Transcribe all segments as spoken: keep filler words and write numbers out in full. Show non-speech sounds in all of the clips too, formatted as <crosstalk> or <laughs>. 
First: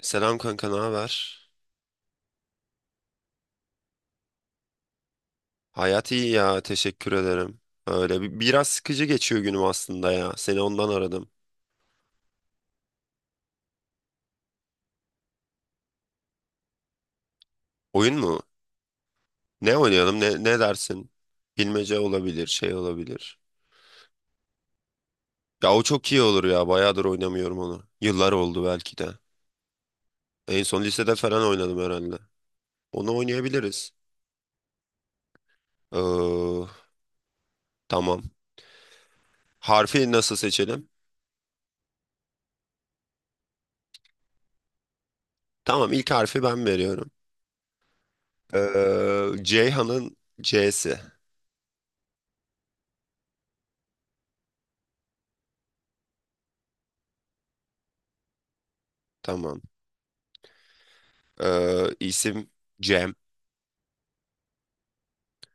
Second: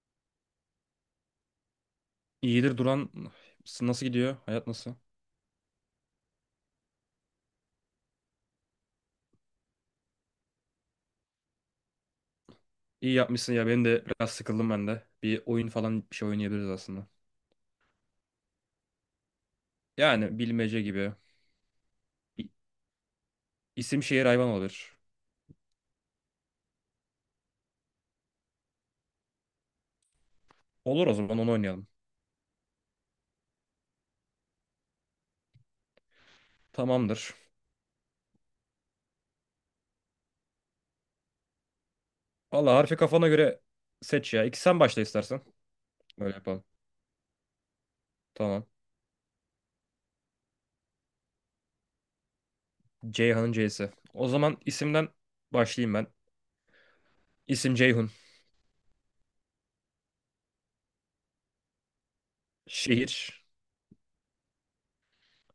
Selam kanka, ne haber? İyidir Duran. Nasıl gidiyor? Hayat nasıl? Hayat iyi ya, teşekkür ederim. Öyle bi- biraz sıkıcı geçiyor günüm aslında ya. Seni ondan aradım. İyi yapmışsın ya. Benim de biraz sıkıldım ben de. Bir oyun falan bir şey oynayabiliriz aslında. Oyun mu? Ne oynayalım? Yani Ne, ne bilmece dersin? gibi. Bilmece olabilir, İ- şey olabilir. İsim şehir hayvan olabilir. Ya o çok iyi olur ya. Bayağıdır oynamıyorum onu. Yıllar oldu belki de. En son Olur o lisede zaman falan onu oynadım oynayalım. herhalde. Onu oynayabiliriz. Ee, Tamamdır. tamam. Harfi nasıl seçelim? Valla harfi kafana göre seç ya. İki sen başla istersen. Tamam, ilk Böyle harfi yapalım. ben veriyorum. Tamam. Ee, Ceyhan'ın C'si. Ceyhan'ın C'si. O zaman isimden başlayayım ben. İsim Ceyhun. Tamam. Ee, isim Cem. Şehir.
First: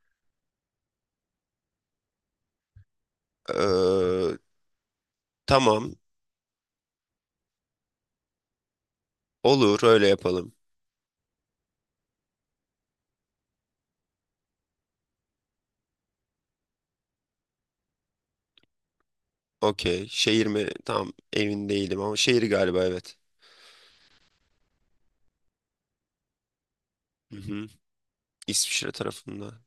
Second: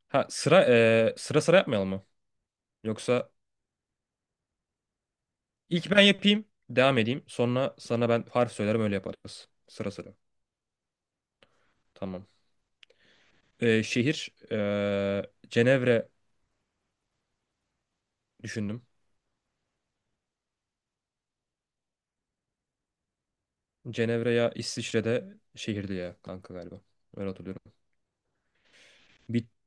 Ha sıra eee, sıra sıra yapmayalım mı? Yoksa Ee, ilk tamam. ben yapayım. Devam edeyim. Sonra sana ben harf söylerim öyle yaparız. Olur Sıra öyle sıra. yapalım. Tamam. Ee, şehir ee, Cenevre düşündüm. Okey. Şehir mi? Tam emin değilim ama şehir galiba evet. Cenevre ya İsviçre'de şehirdi ya kanka galiba. Öyle Hı hı. hatırlıyorum. İsviçre Bit- tarafında.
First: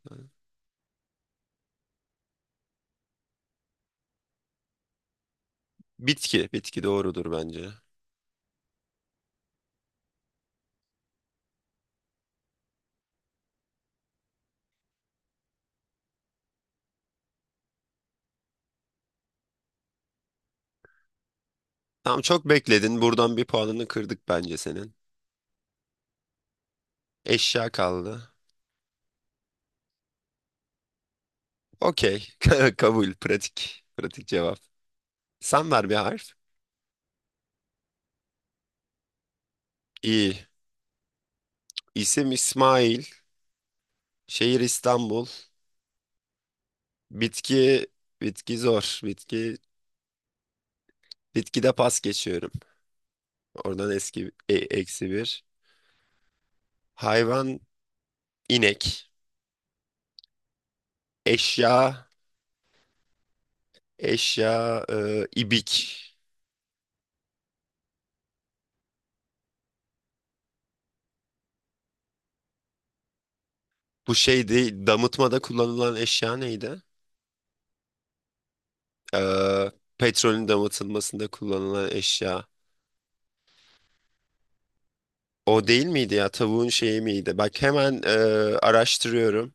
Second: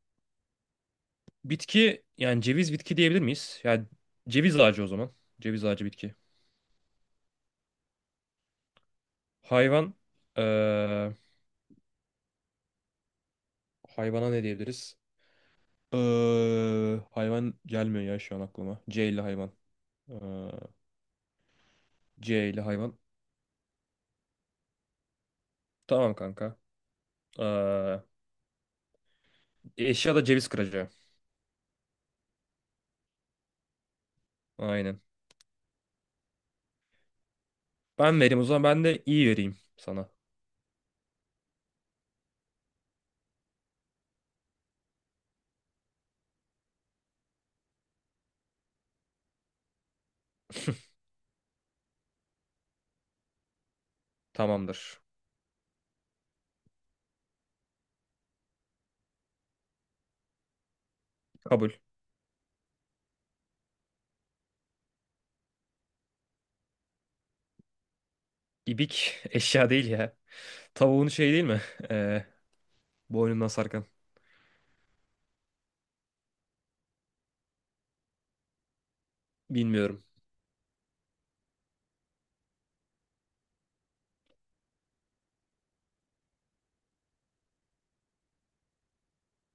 bitki yani ceviz bitki diyebilir miyiz? Yani ceviz ağacı o zaman. Ceviz ağacı bitki. Bitki. Bitki doğrudur bence. Hayvan ee, hayvana ne diyebiliriz? Ee, hayvan gelmiyor ya şu an aklıma. C ile hayvan. Ee, Tamam çok C ile hayvan. bekledin. Buradan bir puanını kırdık bence senin. Tamam kanka. Eşya Ee, kaldı. eşya da ceviz kıracağı. Okey. <laughs> Kabul. Pratik. Pratik cevap. Aynen. Sen ver bir harf. Ben vereyim o zaman ben de iyi vereyim sana. İyi. İsim İsmail. Şehir İstanbul. Bitki. Bitki zor. Bitki. <laughs> Bitkide pas geçiyorum. Oradan eski e- Tamamdır. eksi bir. Hayvan inek. Kabul. Eşya eşya e, ibik. İbik <laughs> eşya değil ya. Tavuğun şeyi değil mi? <laughs> Ee, boynundan sarkan. Bu şeydi damıtmada kullanılan eşya neydi? E, Bilmiyorum. Petrolün damıtılmasında kullanılan eşya. O değil miydi ya? Tavuğun şeyi miydi? Bak hemen e, araştırıyorum.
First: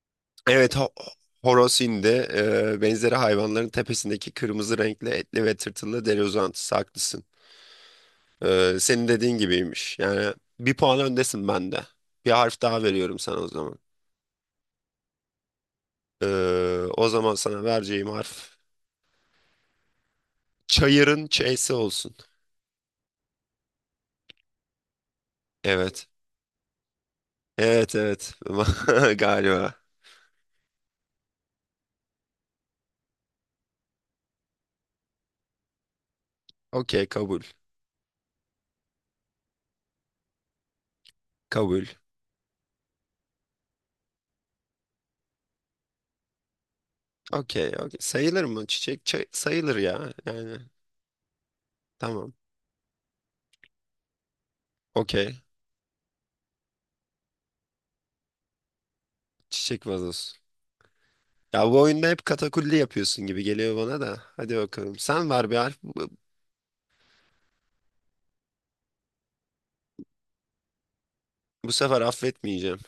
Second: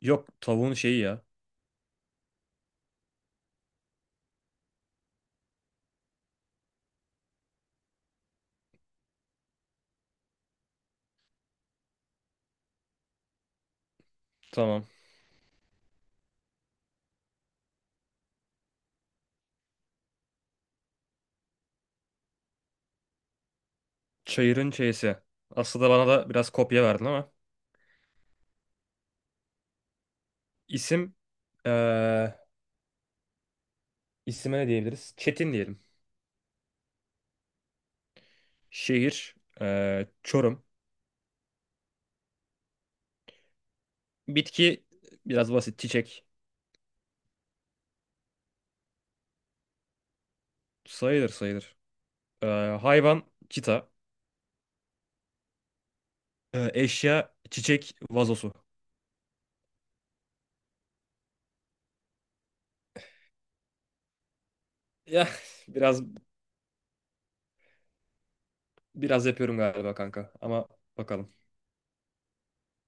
Yok tavuğun Evet ho şeyi ya. horoz hindi. E, benzeri hayvanların tepesindeki kırmızı renkli etli ve tırtılı deri uzantısı. Haklısın. E, senin dediğin gibiymiş. Yani bir puan öndesin bende. Bir harf daha veriyorum sana o zaman. Tamam. Ee, O zaman sana vereceğim harf çayırın ç'si olsun. Çayırın çeyisi. Aslında bana Evet. da biraz kopya verdin ama. Evet evet. <laughs> Galiba. İsim ee, isime ne diyebiliriz? Çetin diyelim. Okey kabul. Şehir ee, Çorum. Kabul. Bitki biraz basit. Çiçek. Okey okey. Sayılır mı? Çiçek çay- sayılır ya. Yani Sayılır, sayılır. Tamam. Ee, hayvan çita. Okey. Ee, eşya çiçek vazosu. Çiçek vazosu. Ya bu oyunda hep katakulli yapıyorsun gibi geliyor bana da. Hadi bakalım. Ya Sen ver bir <laughs> harf. biraz Bu, biraz yapıyorum galiba kanka ama bakalım. Bu sefer affetmeyeceğim.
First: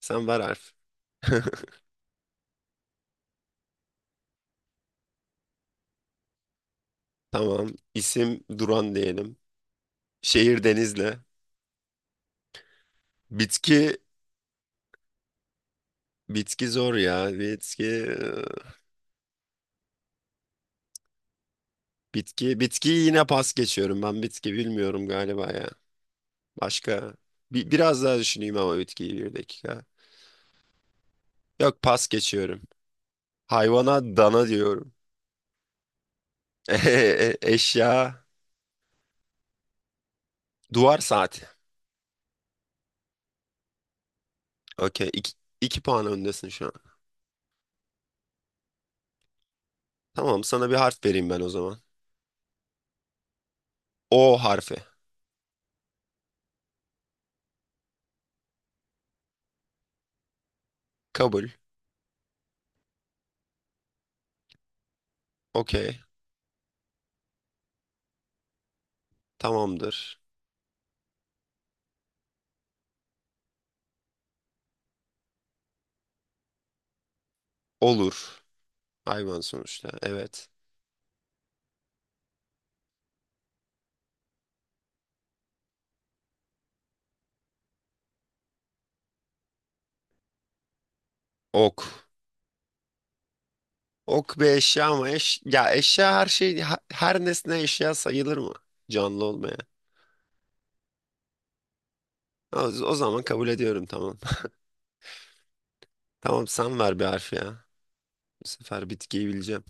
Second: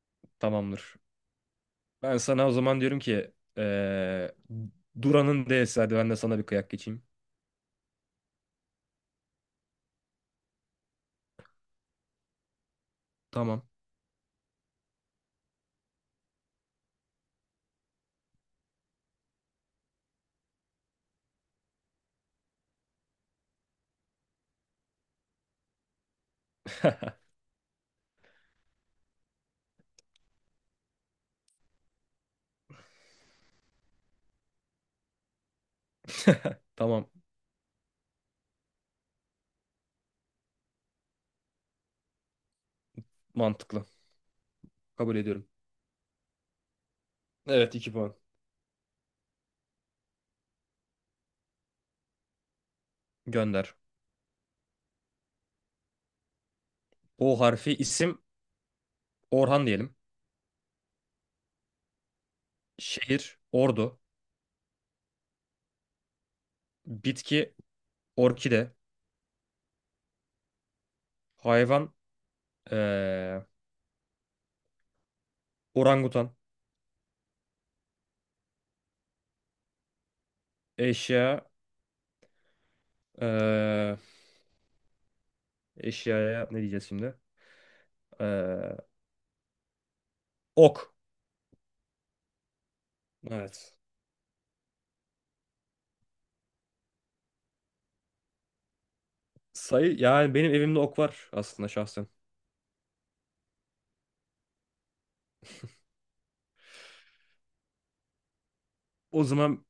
Sen ver harf. Tamamdır. <laughs> Ben sana o zaman diyorum ki eee, Duran'ın D'si hadi ben de sana bir kıyak geçeyim. Tamam. İsim Duran diyelim. Şehir Denizli. Tamam. Bitki. Bitki zor ya. Bitki. Bitki, bitkiyi yine pas geçiyorum. Ben bitki bilmiyorum galiba ya. Başka <laughs> bir, biraz daha düşüneyim ama bitkiyi bir dakika. Yok pas geçiyorum. Hayvana dana diyorum. <laughs> Tamam. E- Eşya duvar saati. Mantıklı. Okey Kabul iki, ediyorum. iki puan öndesin şu an. Evet, iki puan. Tamam sana bir harf vereyim ben o zaman. Gönder. O harfi. O harfi isim Orhan diyelim. Kabul. Şehir Ordu. Okey. Bitki orkide. Tamamdır. Hayvan eee, orangutan. Olur. Hayvan sonuçta. Evet. Eşya eee, eşyaya ne diyeceğiz şimdi? Eee, ok. Ok. Evet. Ok bir eşya ama eş ya eşya her şey ha- her nesne eşya sayılır mı? Canlı olmayan. Sayı yani benim evimde ok var aslında şahsen. O, o zaman kabul ediyorum tamam. <laughs> Tamam sen ver bir harf ya. Bu sefer O bitkiyi bileceğim. zaman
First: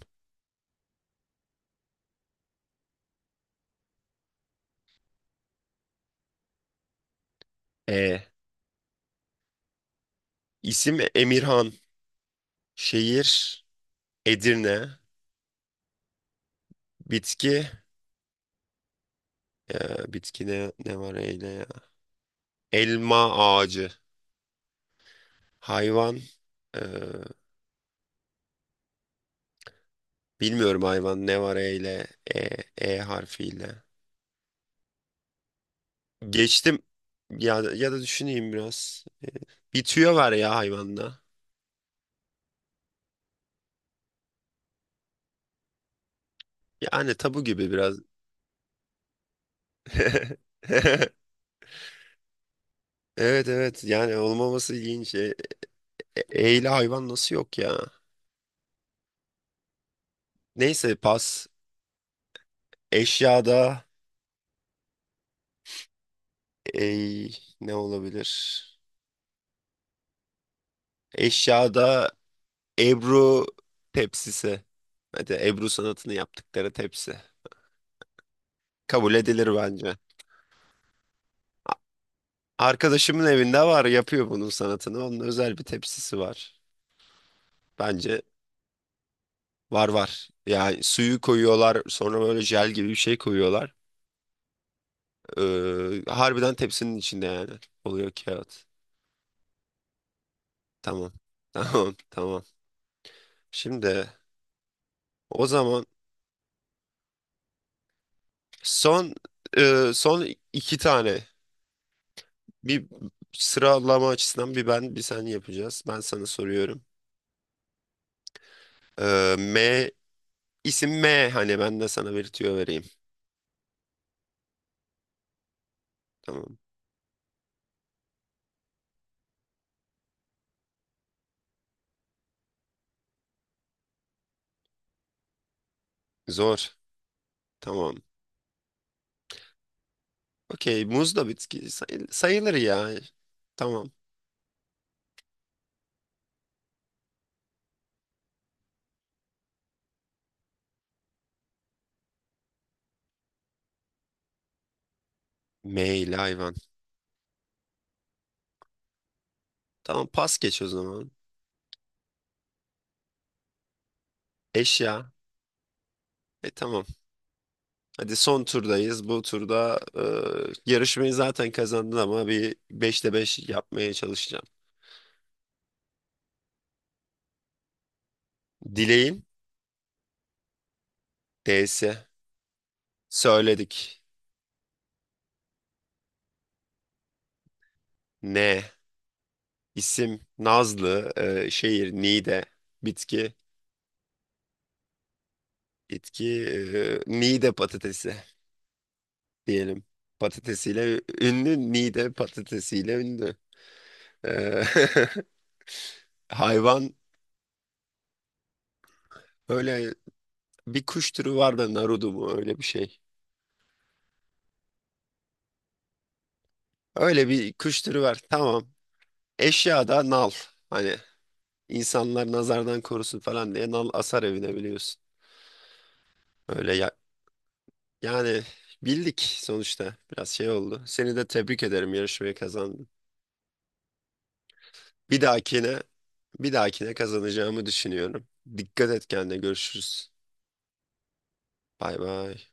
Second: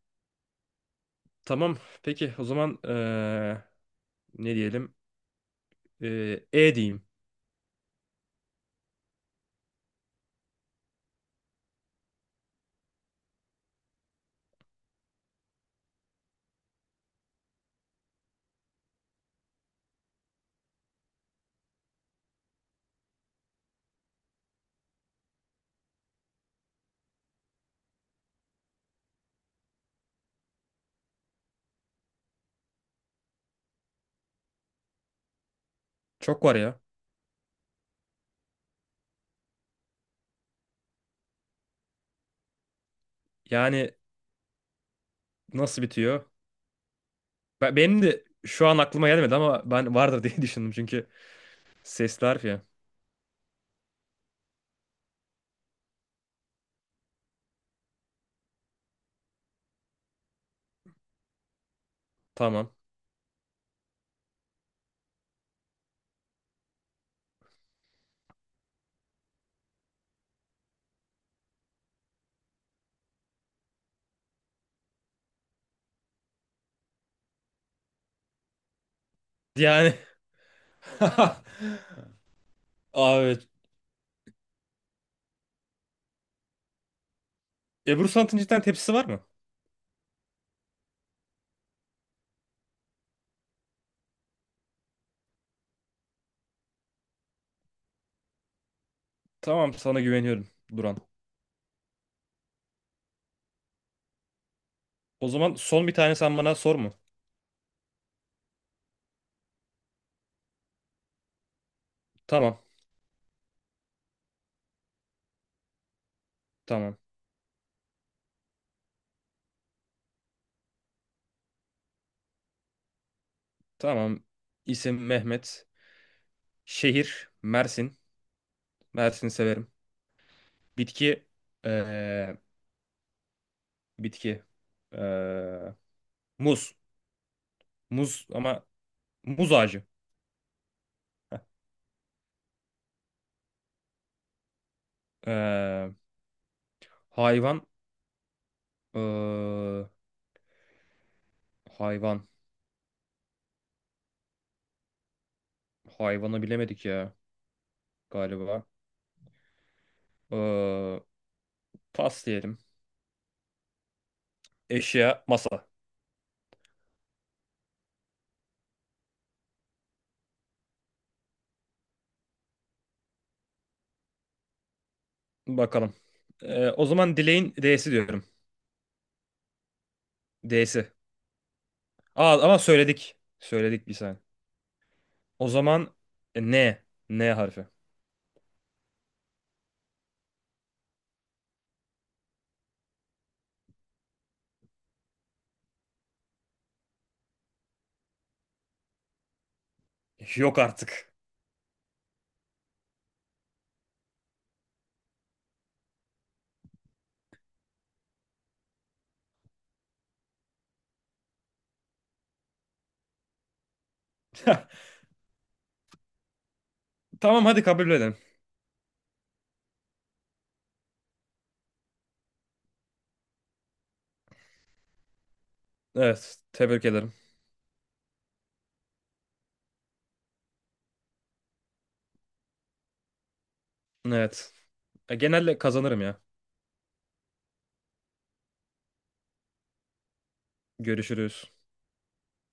tamam. Peki o zaman eee, ne diyelim? Eee, E diyeyim. E. İsim Emirhan. Şehir Edirne. Bitki. E, bitki ne, ne var eyle ya? Elma ağacı. Hayvan. e, Bilmiyorum hayvan ne var eyle. E, E harfiyle. Çok var ya. Geçtim. Ya, ya da düşüneyim biraz. Bir tüyo var ya hayvanda. Yani nasıl bitiyor? Yani tabu gibi Ben, biraz. benim de şu an aklıma gelmedi ama ben vardır diye <laughs> düşündüm çünkü <laughs> sesli harf ya. Evet evet yani olmaması ilginç. E, E- Eyle hayvan nasıl yok ya? Neyse pas. Tamam. Eşyada ey ne olabilir? Eşyada Ebru tepsisi. Hadi Ebru sanatını yaptıkları tepsi. Kabul edilir Yani bence. <laughs> A- Arkadaşımın abi evinde var yapıyor bunun sanatını. Onun özel bir tepsisi var. Ebru Bence Sanat'ın cidden tepsisi var mı? var var. Yani suyu koyuyorlar sonra böyle jel gibi bir şey koyuyorlar. Ee, harbiden tepsinin içinde yani. Oluyor kağıt. Tamam sana güveniyorum Duran. Tamam. <laughs> Tamam tamam. Şimdi O O zaman zaman son bir tane sen bana sor mu? son e, son iki tane Tamam. bir sıralama açısından bir ben bir sen yapacağız. Ben sana soruyorum. Tamam. E, M isim M hani ben de sana bir tüyo vereyim. Tamam. İsim Mehmet. Tamam. Şehir Mersin. Mersin'i severim. Bitki eee, bitki. Ee, Zor. muz. Tamam. Muz ama muz ağacı. Okey. Muz da Heh. bitki sayı- sayılır ya. Tamam. Ee, hayvan. Ee, hayvan. M ile Hayvanı hayvan. bilemedik ya galiba. Tamam pas geç o Ee, zaman. pas diyelim. Eşya. Eşya, masa. E tamam. Hadi son turdayız. Bu turda e, yarışmayı zaten kazandın ama bir beşte beş yapmaya çalışacağım. Bakalım. Ee, o zaman dileğin D'si diyorum. Dileğin D'si. D'si. Aa, ama söyledik. Söyledik bir Söyledik. saniye. O zaman e, N. N harfi. Ne? İsim Nazlı, e, şehir Niğde, bitki, bitki e, Niğde patatesi diyelim. Yok Patatesiyle artık. ünlü, Niğde patatesiyle ünlü. E, <laughs> Hayvan öyle bir kuş türü var da narudu mu öyle bir şey. <laughs> Öyle Tamam bir hadi kuş kabul türü edelim. var. Tamam. Eşya da nal. Hani insanlar nazardan korusun falan diye nal asar evine biliyorsun. Evet. Tebrik Öyle ederim. yani bildik sonuçta. Biraz şey oldu. Seni de tebrik ederim yarışmayı kazandın. Evet. E, Bir genelde dahakine, kazanırım ya. Bir dahakine kazanacağımı düşünüyorum. Dikkat et kendine. Görüşürüz. Görüşürüz. Bay bay.